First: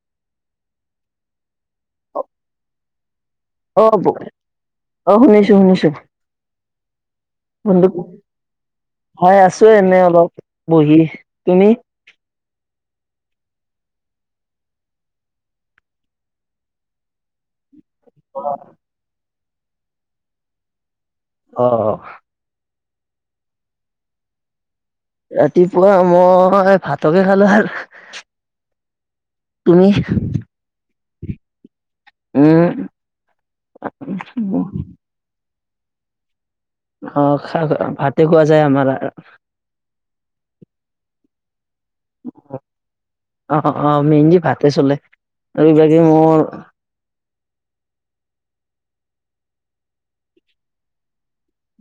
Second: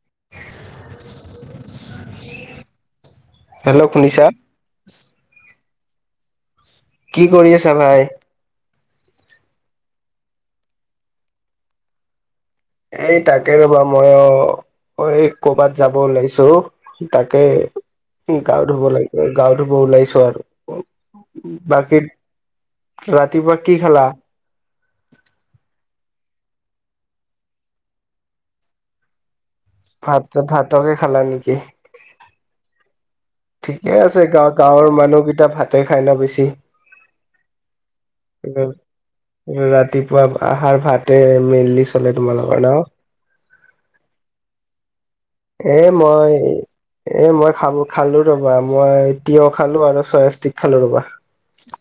[inaudible] [unintelligible] Hello অ, শুনিছা? অ শুনিছোঁ, শুনিছোঁ কি কৰি আছা ভাই হয় আছো এনে অলপ বহি তুমি এই তাকে ৰ'বা মই অ অ', এই কৰ'বাত যাব ওলাইছো, তাকে। গাও ধুব লাগিব গাও ধুব ওলাইছো আৰু অ বাকী ৰাতিপুৱা কি খালা ৰাতিপুৱা মই ভাতকে খালো আৰু তুমি ভাত ভাতকে খালা নেকি? উম। ঠিকে আছে গা গাঁৱৰ মানুহকেইটা ভাতে খাই ন বেছি অ খা ভাতে খোৱা যায় আমাৰ ৰাতিপুৱা আহাৰ ভাতে মেইনলি চলে তোমালোকৰ ন? অ, অ মেইনলি ভাতে চলে আৰু এ বাকী মই মোৰ এ মই খাবো খালো ৰ ৰবা মই তিয়হ খালো আৰু ছয়াষ্টিক খালো ৰবা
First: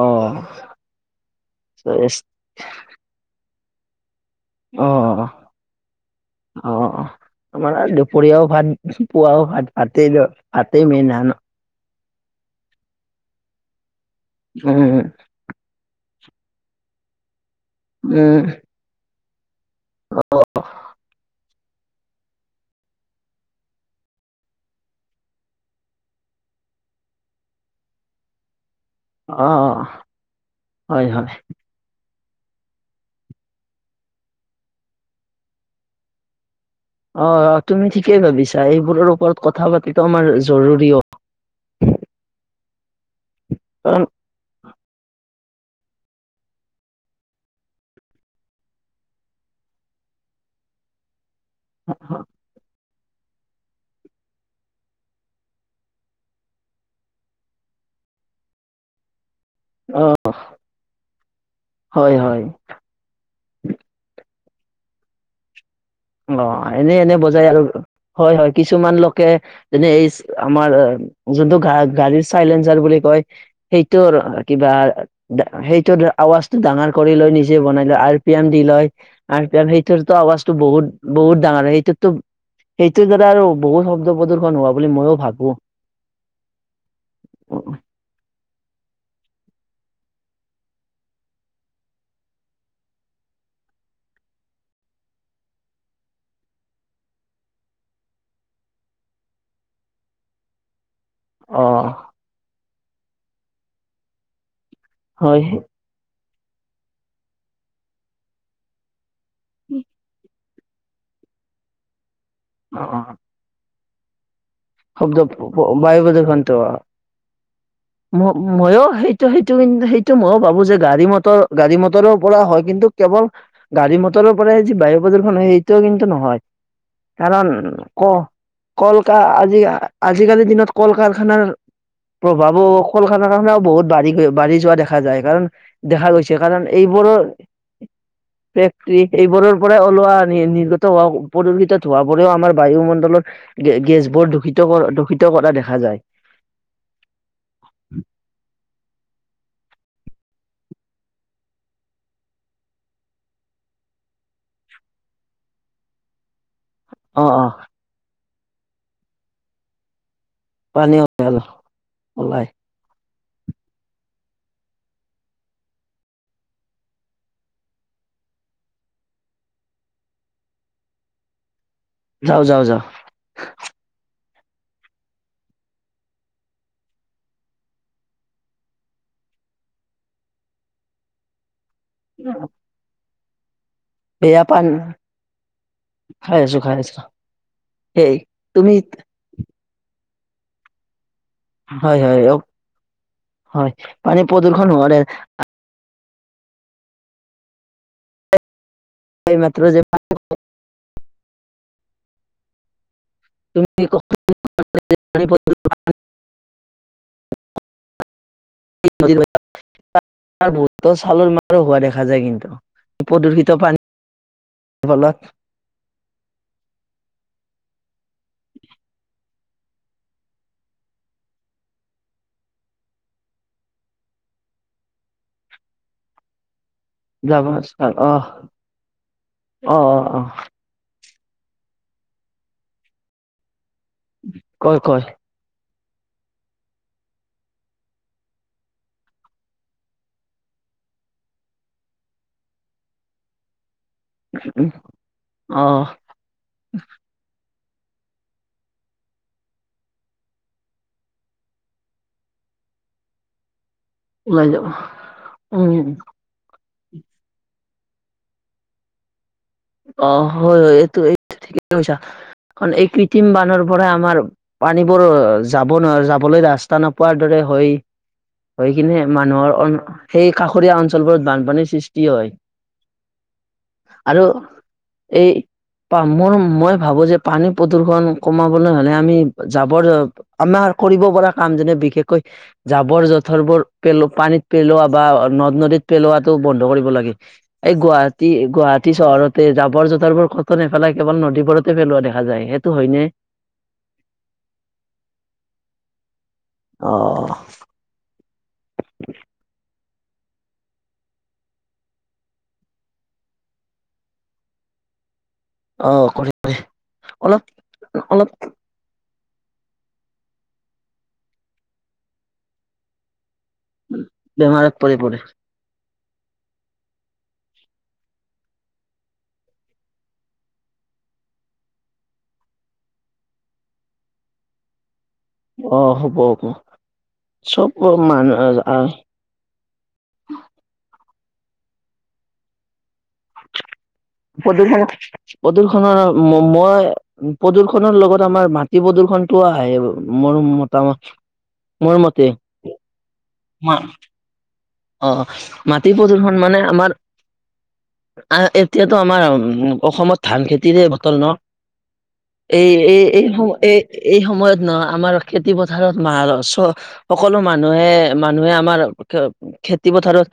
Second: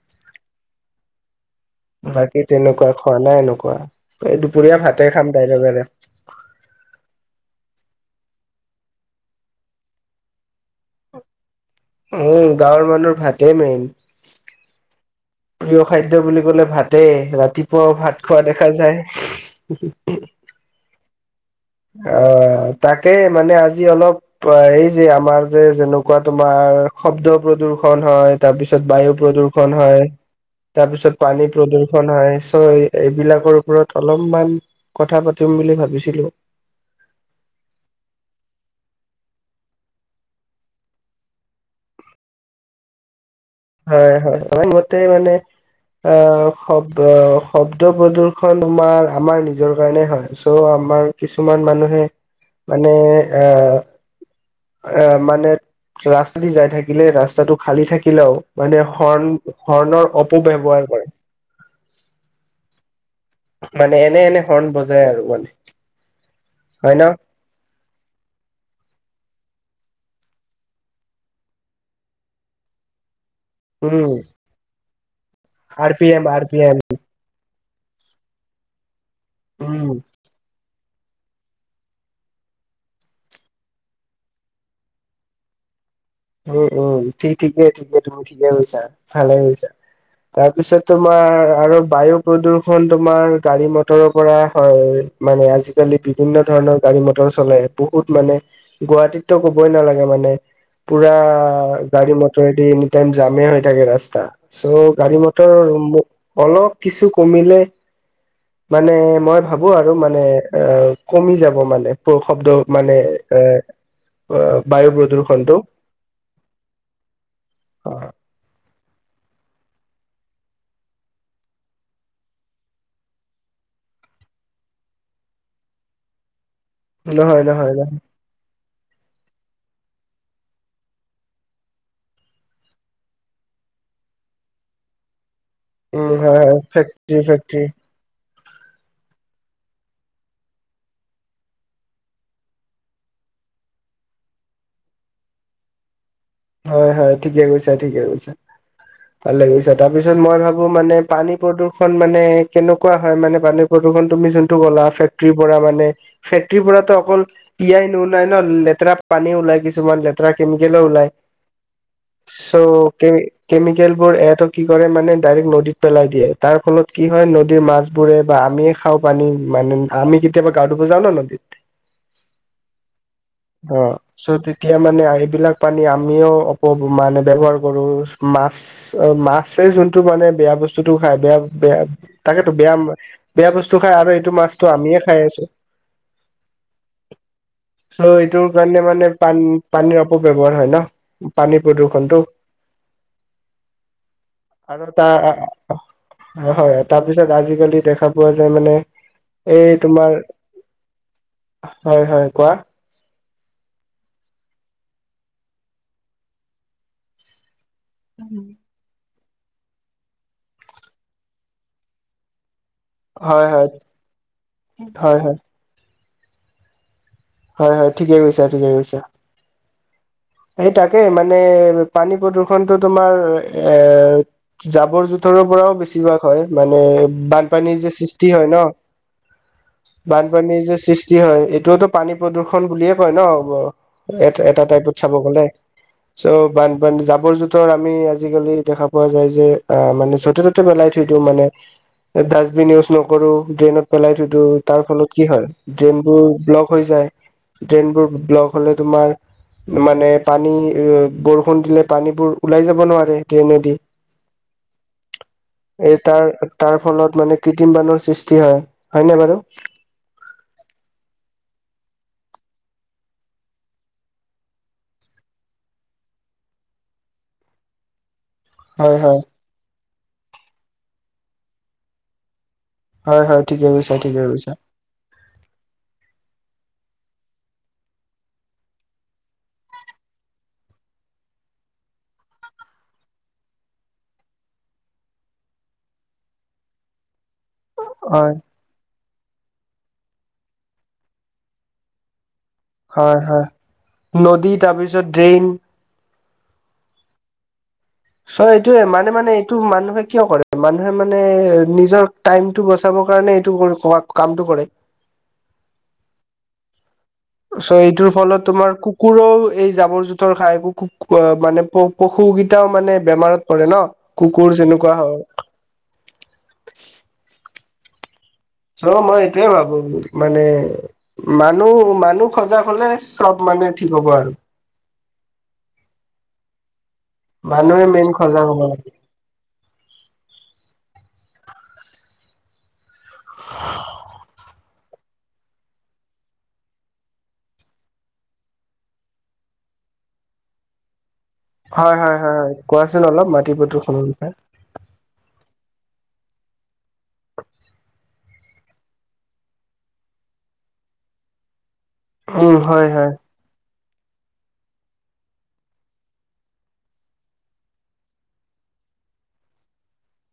অ'। বাকী তেনেকুৱা খোৱা নাই এনেকুৱা এই দুপৰীয়া অ অ ভাতে খাম তাইলে বাৰে অ আমাৰ আৰু দুপৰীয়াও ভাত, পুৱাও ভাত, ভাতেই মেইন আৰু উ গাঁৱৰ মানুহ ভাতেই মেইন উম। প্ৰিয় খাদ্য বুলি কলে ভাতেই ৰাতিপুৱাও ভাত খোৱা উম দেখা যায় উ। অ তাকে মানে আজি অলপ এই যে আমাৰ যে যেনেকুৱা তোমাৰ শব্দ প্ৰদূষণ হয় তাৰপিছত তিছত [unintelligible] বায়ু অ প্ৰদূষণ হয় হয় তাৰপিছত হয় পানী প্ৰদূষণ হয় নিশ্চয় এইবিলাকৰ ওপৰত অলপমান কথা পাতিম বুলি ভাবিছিলোঁ অ তুমি ঠিকেই ভাবিছা এইবোৰৰ ওপৰত কথা পাতি আমাৰ [unintelligible] জৰুৰীও হয়। হয়, হয়, হয়। মতে মানে অ শব্দ আহ শব্দ প্ৰদৰ্শন তোমাৰ আমাৰ নিজৰ কাৰণে হয় চ' আমাৰ কিছুমান মানুহে মানে এ এ মানে ৰাস্তা দি যাই থাকিলে ৰাস্তাটো খালী থাকিলেও মানে হৰ্ণ অ হৰ্ণৰ অপব্যৱহাৰ কৰে। হয় হয় মানে এনে এনে হৰ্ণ বজাই আৰু মানে অ এনে হয় ন এনে বজাই আৰু হয় হয় কিছুমান লোকে যেনে এই আমাৰ যোনটো গা গাড়ীৰ চাইলেঞ্চাৰ বুলি কয় উম সেইটোৰ কিবা আৰ সেইটোৰ পি এম আৰ পি আৱাজটো এম ডাঙৰ কৰি লৈ নিজ বনাই লয় আৰ পি এম দি লয় আৰ পি এম উম সেইটো আৱাজটো বহুত বহুত ডাঙৰ হয় এইেইটোতো সেইটোৰ দ্বাৰা আৰু বহুত শব্দ প্ৰদূশন হোৱা বুলি মইও ভাবো উম উম ঠিকেই ঠিকে তুমি ঠিকে গছা ভালে গছা তাৰপিছত তোমাৰ আৰু বায়ু প্ৰদূৰ্ষন তোমাৰ গাড়ী মটৰৰ পৰা হয় মানে আজিকালি বিভিন্ন ধৰণৰ গাড়ী, মটৰ চলাই বহুত মানে গুৱাহাটীতো কবই নালাগে। মানে পুৰা অ গাড়ী মটৰদি এনিটাইম জামে হৈ থাকে ৰাস্তা চ' গাড়ী মটৰ হয় অলপ কিছু কমিলে মানে মই ভাবো আৰু মানে অ' কমি যাব মানে প্ৰ শব্দ অ মানে এ অ বায়ু প্ৰদূষণটো বজখন ম ম সেইটো সেইটো কিন্ত সেইটো মইো ভাবো যে গাড়ী মৰ গাড়ী মটৰৰ পৰা হয় কিন্তু কেৱল গাড়ী মটৰৰ পৰাই যি বায়ু প্ৰদূষণ হয়, সেইটোও কিন্তু নহয় নহয় কাৰণ নহয় নহয় ক' কল আজি আজিকালিৰ দিনত কল কাৰখানাৰ প্ৰভাৱো কলখানা-কাৰসানাও বহুত বাঢ়ি গৈ বাঢ়ি যোৱা দেখা যায় কাৰণ দেখা উম হয় গৈছে হয় কাৰণ এইবোৰো ফেক্টৰী ফেক্টৰী ফেক্টৰী এইবোৰৰ পৰাই ওলোৱা নিৰ্গত হোৱা প্ৰদূষিত হোৱা বোৰেও আমাৰ বায়ুমণ্ডলত গে, গেছবোৰ দূষিত কৰা দূষিত কৰা দেখা যায়। হয় হয় ঠিকে কৈছা ঠিকে কৈছো ভালে গৈছে তাৰ পিছত মই ভাবো মানে পানী প্ৰদূৰ্ষণ মানে কেনেকুৱা হয়, মানে পানী প্ৰদূৰ্ষণ তুমি যোনটো ওলা ছেত্ৰীৰ পৰা মানে পিৰ পৰাতো অ অকল অ তিয়াই নু নাই ন লেতেৰা পানী ওলাই কিছুমান লেতেৰা কেমিকেলো ওলায় পানী ওলাই কেমিকেল বোৰ এ টো কি কৰে মানে ডাইৰেক্ট নদীত পেলাই দিয়ে তাৰ ফলত কি হয় নদীৰ মাছবোৰ ফুৰে বা আমিয়ে খাওঁ পানী মানে আমি কেতিয়াবা গাঁৱতব যাওঁ নদীত যাও-যাও-যাও। অ চ' তেতিয়া মানে সেইবিলাক পানী আ আমিও অপ মানে ব্যৱহাৰ কৰো মাছ, মাছে যোনটো মানে বেয়া বস্তুতটো খাই বেয়া বেয়া তাকেতো বেয়া বেয়া বস্তু খাই আৰু এইটো এয়া মাছটো পান আমিয়ে খাই আছো খাই আছো খাই আছো ত' এই এইটোৰ তুমি কাৰণে মানে পান পানীৰ অপ ব্য্ৱহাৰ হয় ন পানী হয় হয় প্ৰদূৰ্ষণটো। অ- হয়, পানী প্ৰদূ্ষণ হোৱাৰে হয়-হয় তাৰ পিছত আজিকালি দেখা পোৱা যায় মানে এই মাত্ৰ যে [unintelligible] হয়-হয় কোৱা। তুমি [unintelligible] উম [unintelligible] চালৰ মাৰো হোৱা দেখা যায় কিন্তু হয় প্ৰদূষিত হয় পানী হয় ফলত হয় হয় হয় ঠিকে কৈছা ঠিকে কৈছা সেই তাকে মানে পানী প্ৰদূ্ষনতটো তোমাৰ এ জাবৰ জোথৰ ৰুৰ পৰাও বেছিভাগ হয় মানে জাবৰ বানপানীৰ যে ছাল- অহ সৃষ্টি হয় ন' অ অ অ বানপানীৰ যে সৃষ্টি কি হয় এইটোওতো পানী প্ৰদূৰ্ষণ বুলিয়ে কয় ন'। ক ক হয়। চ বানান জাবৰ জোতৰ আমি আজিকালি দেখা পোৱা যায় যে মানে য'তে ত'তে মেলাই থৈ ইটো মানে ডাষ্টবিন ইউজ নকৰো, ড্ৰেনত পেলাই থৈ দিো তাৰ ফলত কি হয় অ ড্ৰেইনবোৰ ব্লক হৈ যায় ড্ৰেইনবোৰ ব্লক হলে তোমাৰ মানে পানী বৰষুণ দিলে পানীবোৰ ওলাই যাব নোৱাৰে ড্ৰেইনেদি ওলাই যাব উম এই তাৰ তাৰ ফলত মানে কি ক্ৰিটিম বানৰ সৃষ্টি হয় হয় নে বাৰু অ হয় হয় এইটো এইটো ঠিকেই কৈছা কাৰ এই কৃত্ৰিম বানৰ পৰা আমাৰ পানীবোৰ যাব নোৱাৰে, যাবলৈ ৰাস্তা নোপোৱাৰ দৰে হয়। হৈ হয় কিনে হয় মানুহৰ সেই কাষৰীয়া অঞ্চলবোৰত বানপানীৰ সৃষ্টি হয়। হয় হয় ঠিকে বুছা ঠিকে আৰু কৈছা এই মোৰ মই ভাবো যে পানী প্ৰদূৰ্ষন কমাবলৈ হ'লে আমি জাবৰ আমাৰ কৰিব পৰা কাম যেনে বিশেষকৈ জাবৰ- জোথৰবোৰ পেলোৱা পানীত পেলোৱা বা নদ-নদী পেলোৱাটো বন্ধ কৰিব লাগে এই গুৱাহাটী হয় গুৱাহাটী চহৰত তে জাবৰ-জোথৰবোৰ কত নেপেলাই কেৱল নদীবোৰতে পেলোৱা দেখা যায়। হয়নে হয় হয় নদী তাৰপিছত ড্ৰেইন অহ। চ' এইটোয়ে মানে-মানে এইটো মানুহে কিয় কৰে মানুহে মানে নিজৰ টাইমটো বচাব কাৰণে এইটো ক কামটো কৰে অ কৰিব কৰে কৰে। চ' এইটোৰ ফলত তোমাৰ কুকুৰো এই জাবৰ-জোথৰ খাই একো খুব মানে পশুকেইটাও মানে বেমাৰত কৰে ন' কুকুৰ বেমাৰত যেনেকুৱা পৰি হয়। পৰে ৰ মই এইটোয়ে ভাবো মানে মানুহ মানুহ সজাগ হলে চব মানুহ ঠিক হব আৰু অ হ'ব হব চব মানুহে মেইন মান সজাগ হ'ব আহ লাগে [inaudible] প্ৰদূৰ্ষণ, প্ৰদূৰ্ষণৰ মই প্ৰদূ্ষণৰ লগত আমাৰ মাটি প্ৰদূষণ। ঘ আহে মোৰ মতামত মোৰ হয় হয় মতে হয় কোৱাচোন অলপ মাটি পতে অহ মাটি প্ৰদূষণ মানে আমাৰ এতিয়াতো আমাৰ অসমত ধান খেতিৰে বতৰ ন'। উম এই হয় এ হয় এই সময়ত এই সময়ত নহ আমাৰ খেতি পথাৰত মাহ চ সকলো মানুহে, মানুহে আমাৰ খেতি পথাৰত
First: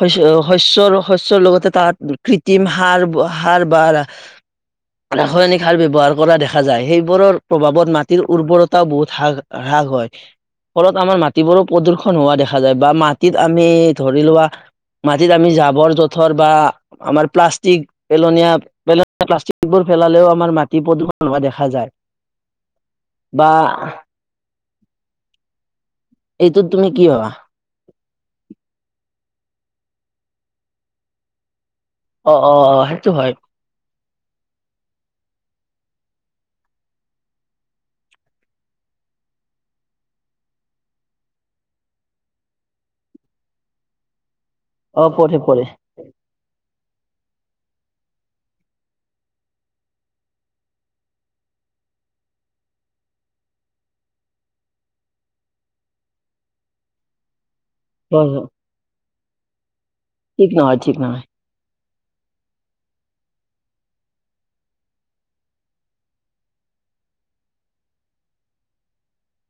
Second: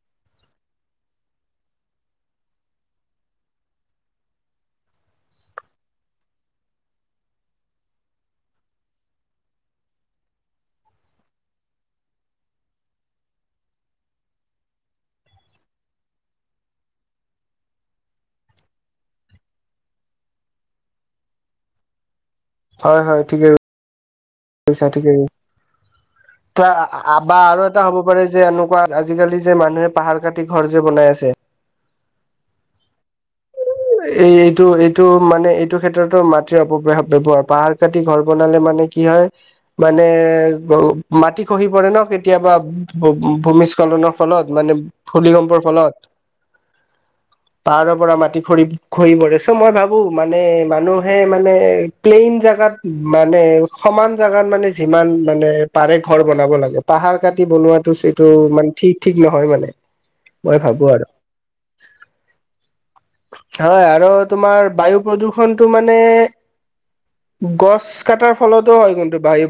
শস্য-শস্য লগতে তাত কৃত্ৰিম সাৰ সাৰ বাৰ-বাৰ। ৰাসায়নিক সাৰ ব্যৱহাৰ কৰা দেখা যায়। সেইবোৰৰ প্ৰভাৱত মাটিৰ উৰ্বৰতাও বহুত হ্ৰাস হয় ফলত আমাৰ মাটিবোৰো প্ৰদূ্ষণ হোৱা দেখা যায় বা মাটি ত আমি ধৰি লোৱা মাটিত আমি জাবৰ জোথৰ বা আমাৰ প্লাষ্টিক পেলনীয়া পেলন প্লাষ্টিক বোৰ। পেলালেও আমাৰ মাটি প্ৰদূষণ হোৱা দেখা যায় হয় হয় বা ঠিকেই কৈছা ঠিকে এ এইটোত তুমি কি ভাবা বা আৰু এটা হ'ব পাৰে যে এনেকুৱা আজিকালি যে মানুহে পাহাৰ কাটি ঘৰ যে বনাই আছে অ অ অ সেইটো হয় এই এইটো এইটো মানে, এইটো ক্ষেত্ৰতো মাটিৰ অপ ব্যৱহাৰ পাহাৰ কাটি ঘৰ বনালে মানে মানে কি হয় মানে মাটি খহি পৰে ন কেতিয়াবা ভূমিজ নৰ ফলত মানে অ পৰে ভূমিকম্পৰ পৰে ফলত পাহাৰৰ পৰা মাটি ঘৰি পৰে চ' মই ভাবো মানে মানুহে মানে প্লেইন জেগাত মানে সমান জোগাত মানে যিমান মানে পাৰে ঘৰ বনাব লাগে পাহাৰ কাটি বনোৱাাতো সেইটো হয় হয় মানে ঠিক ঠিক নহয় মানে ঠিক মই নহয় ভাবো ঠিক আৰু নহয় [unintelligible] হয় আৰু তোমাৰ বায়ু প্ৰদূষণটো মানে গছ কটাৰ ফলতো হয় কিন্তু বাহ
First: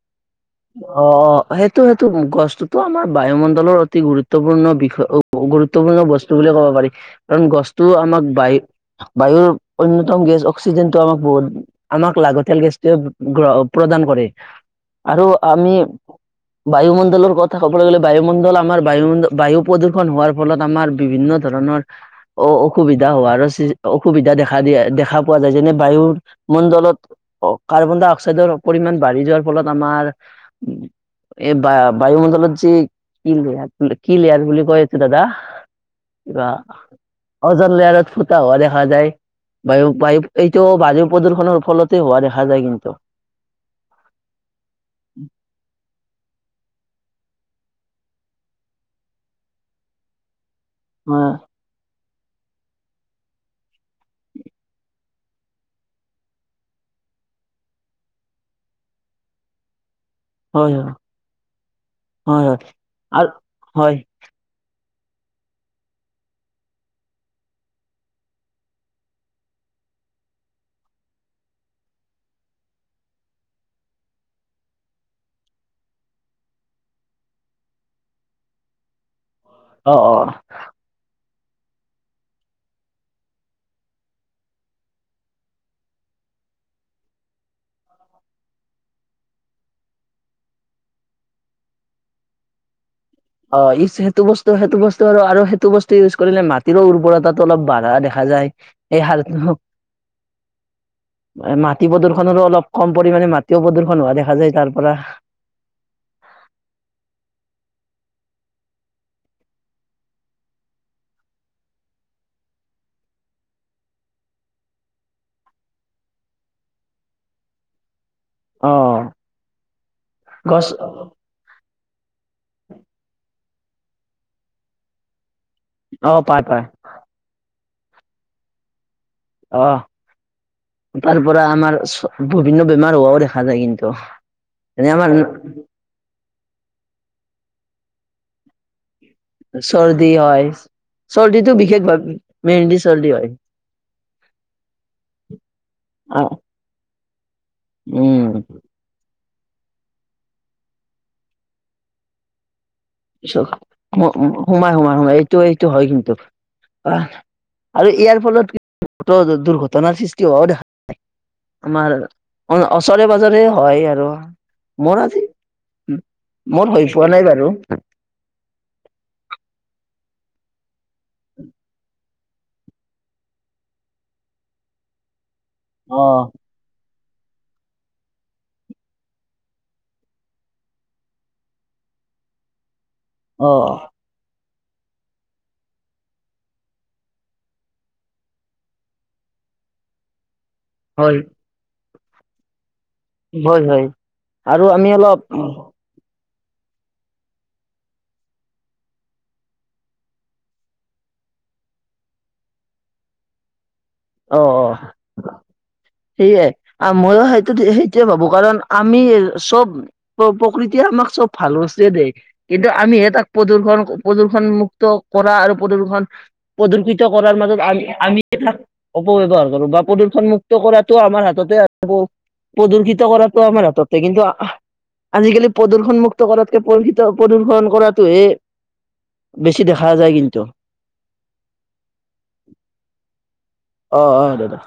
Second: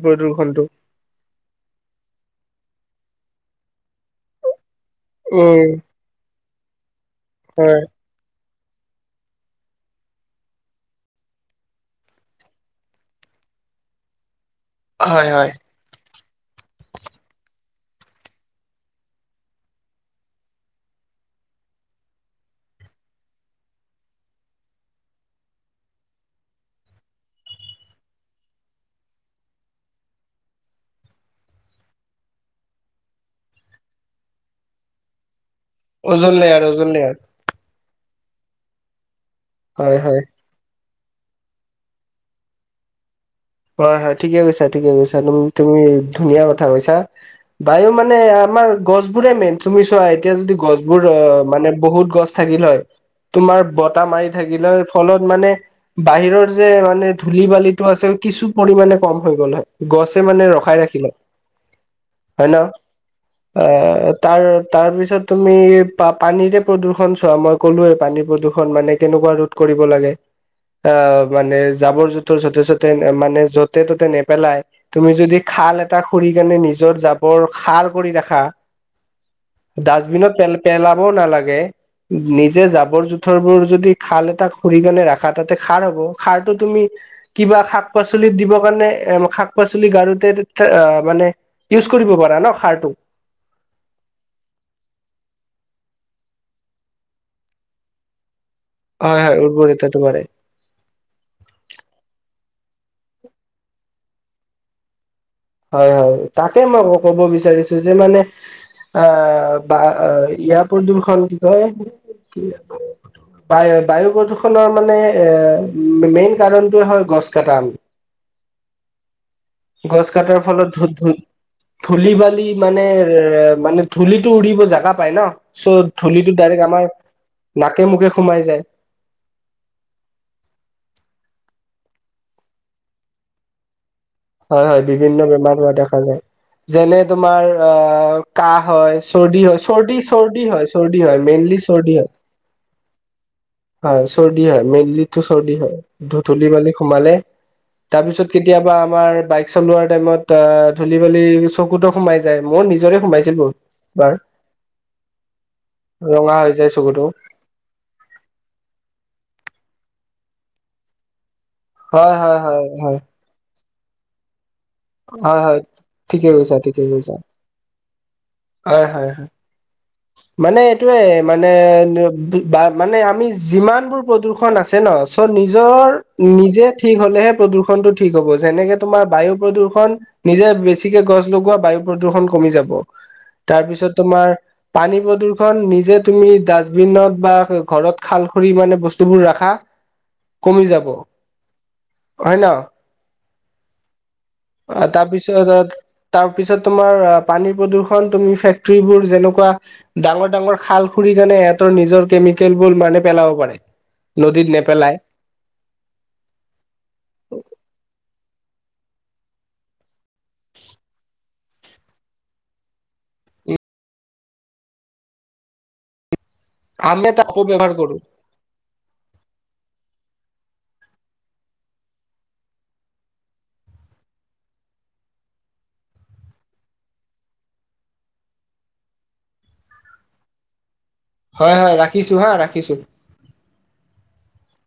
অ অ সেইটো সেইটো গছটোতো আমাৰ বায়ুমণ্ডলৰ অতি গুৰুত্বপূৰ্ণ বিষ উম, গুৰুত্বপূৰ্ণ বস্তু বুলি ক'ব পাৰি কাৰণ হয়, গছটো আমাক বায়ু বায়ুৰ অন্যতম গেছ অক্সিজেনটো আমাক বহুত আমাক লাগতিয়াল গেছটোৱে গ প্ৰদান কৰে আৰু হয়, হয়, আমি বায়ুমণ্ডলৰ কথা ক'বলৈ গ'লে বায়ুমণ্ডল আমাৰ বায়ুমণ্ বায়ু প্ৰদূষণ হোৱাৰ ফলত আমাৰ বিভিন্ন ধৰণৰ অ অসুবিধা হোৱাৰ অসুবিধা দেখা দিয়া দেখা পোৱা যায় যেনে বায়ুৰ মণ্ডলত কাৰ্বন ডাই অক্সাইডৰ পৰিমমান বাঢ়ি যোৱাৰ ফলত আমাৰ এই বা বায়ুমণ্ডলৰ যে কি ল কি লেহাজ বুলি কৈ আছে দাদা ওজন ব লেয়াৰ, ওজন লেয়াৰ, অজালাৰ [unintelligible] ফুতা হোৱা দেখা যায় বায়ু হয়, বায়ু হয়। এইটো বায়ু প্ৰদূষনৰৰ ফলতেই হোৱা দেখা যায় কিন্তু হয় হয় ঠিকে কৈছা ঠিকে কৈছা তুম তুমি ধুনীয়া কথা কৈছা বায়ু মানে আমাৰ গছ বোৰে মেইন তুমি চোৱা এতিয়া যদি গছ বোৰ অ মানে বহুত গছ থাকিল হয় তোমাৰ বতাহ মাৰি থাকিলে ফলত মানে বাহিৰৰ যে মানে ধূলি বালিটো আছিল। কিছু পৰিমামানে কম হৈ গ'ল। গছে মানে হয় ৰখাই হয় ৰাখিলে হয় ন আৰু হয় এ তাৰ তাৰ পিছত তুমি প পানীৰে প্ৰদূৰ্ষণ চোৱা মই ক'লোে পানীৰ প্ৰদূৰ্ষণ মানে কেনেকুৱা ৰোদ কৰি মানে জ মানে য'তে ত'তে নেপেলাই তুমি যদি খাল এটা খুৰি কেনে নিজৰ জাবৰ খাল ভাল কৰি ৰাখা হয় ডাষ্টবিনত পেল পেলাবও নালাগে নিজে জাবৰ জোথৰবোৰ যদি খাল এটা খুৰিকনে ৰাখা তাতে খাৰ হব খাৰটো তুমি কিবা শাক পাচলিত দিবৰ কাৰণে শাক পাচলি গাৰোতে মানে ইউজ কৰিব পাৰা ন খাৰটো অ' ই সেইটো বস্তু সেইটো বস্তু আৰু আৰু সেইটো বস্তু ইউজ কৰিলে মাটিৰো উৰ্বৰতাো অলপ বাঢ়া দেখা যায়। এই হয় হয় হালটো উৰ্বৰতাটো বাঢ়ে মাটি প্ৰদূশনৰো অলপ কম পৰিমাণে মাটিও প্ৰদূষন হোৱা দেখা যায় তাৰ পৰা হয় হয় তাকে মই ক'ব বিচাৰিছো যে মানে আহ বা ইয়াৰ প্ৰ দুখন কি কয় কি বায়ু বায়ু প্ৰদূষণৰ মানে এ মেইন কাৰণটোৱে হয় গছ কটা আমি আহ ফলত ধ ধি বালি মানে মানে ধূলিটো উৰিব জোগা পাই ন চ' অ ধূলিটো পায় পায় ডাইৰেক্ট আমাৰ নাকে মুখে সোমাই যায় আহ তাৰ পৰা আমাৰ বিভিন্ন বেমাৰ হোৱাও দেখা যায় কিন্তু হয় হয় এনে আমাৰ বিভিন্ন বেমাৰ হোৱা দেখা যায় যেনে তোমাৰ অ কাহ হয় চৰ্দি হয় চৰ্দি চৰ্দি হয় চৰ্দি হয় চৰ্দিটো মেইনলি বিশেষ ভাৱ চৰ্দি হয় মেইনলি চৰ্দি হয় হয় চৰ্দি হয় মেইনলিতো চৰ্দি হয় অ ধুতলি মেলি সোমালে উম তাৰপিছত কেতিয়াবা আমাৰ বাই চলোৱা টাইমত অ ধূলি বালি চকুতো সোমাই যায় মোৰ নিজ চ হুমাই হুমাই হুমাই এইটো এইটো হয় কিন্তন্তু ৰঙা হৈ যায় চকুতো আৰু ইয়াৰ ফলত দুৰ্ঘটনাৰ সৃষ্টি হোৱাও দেখা নাই আমাৰ হয় হয় অ হয় হয় ওচৰে পাজৰে হয় আৰু মোৰ আজি হয় হয় মোৰ হৈ পোৱা নাই বাৰু হয়-হয়-হয় মানে এইটোৱে মানে [unintelligible] মানে আমি যিমানবোৰ প্ৰদূ্ষন আছে নহ, চ'ব নিজৰ অ নিজে। ঠিক হলেহে, প্ৰদূষণটো ঠিক হ'ব। যেনেকে, তোমাৰ বায়ু প্ৰদূষণ, নিজে বেছিকে গছ লগোৱা বায়ু। প্ৰদূষণ কমি যাব, অ তাৰপিছত তোমাৰ। পানী প্ৰদূষন নিজে তুমি ডাষ্টবিনত বা ঘৰত খাল খান্দি মানে বস্তুবোৰ ৰাখা। [inaudible] কমি যাব, হয় হয় নহ? হয়, হয় আৰু আমি অলপ। তাৰ পিছত, তোমাৰ পানী প্ৰদূষণ। তুমি ফেক্টৰিবোৰ যেনেকুৱা, ডাঙৰ ডাঙৰ খাল খুৰ। সেইকাৰণে সেহঁতৰ নিজৰ কেমিকেল বোৰ মানে পেলাব পাৰে, নদীত নেপেলাই। সেইয়ে আৰু মোৰ হয়তো সেইটোৱে ভাবো। কাৰণ, আমি চব প্ৰ-প্ৰকৃতিয়ে আমাক চব ভাল বস্তুৱে দেই। কিন্তু, আমিহে তাক। প্ৰদূষন-প্ৰদূষন মুুক্ত কৰা আৰু প্ৰদূষন প্ৰদূষিত আমি এটা কৰাৰ মাজত অপব্যৱহাৰ আমি কৰো আমি তাক অপব্যৱহাৰ কৰো বা প্ৰদূষণমুক্ত কৰাটো আমাৰ হাততে আছে ব প্ৰদূষিত কৰাটো আমাৰ হাততে কিন্তু আজিকালি প্ৰদৰ্শন মুুক্ত কৰাতকে, প্ৰদূষিত প্ৰদূ্ষন কৰাটোহে। বেছি দেখা যায়, কিন্তু? হয়, হয়, ৰাখিছো। হা, ৰাখিছো। অহ-অহ দাদা।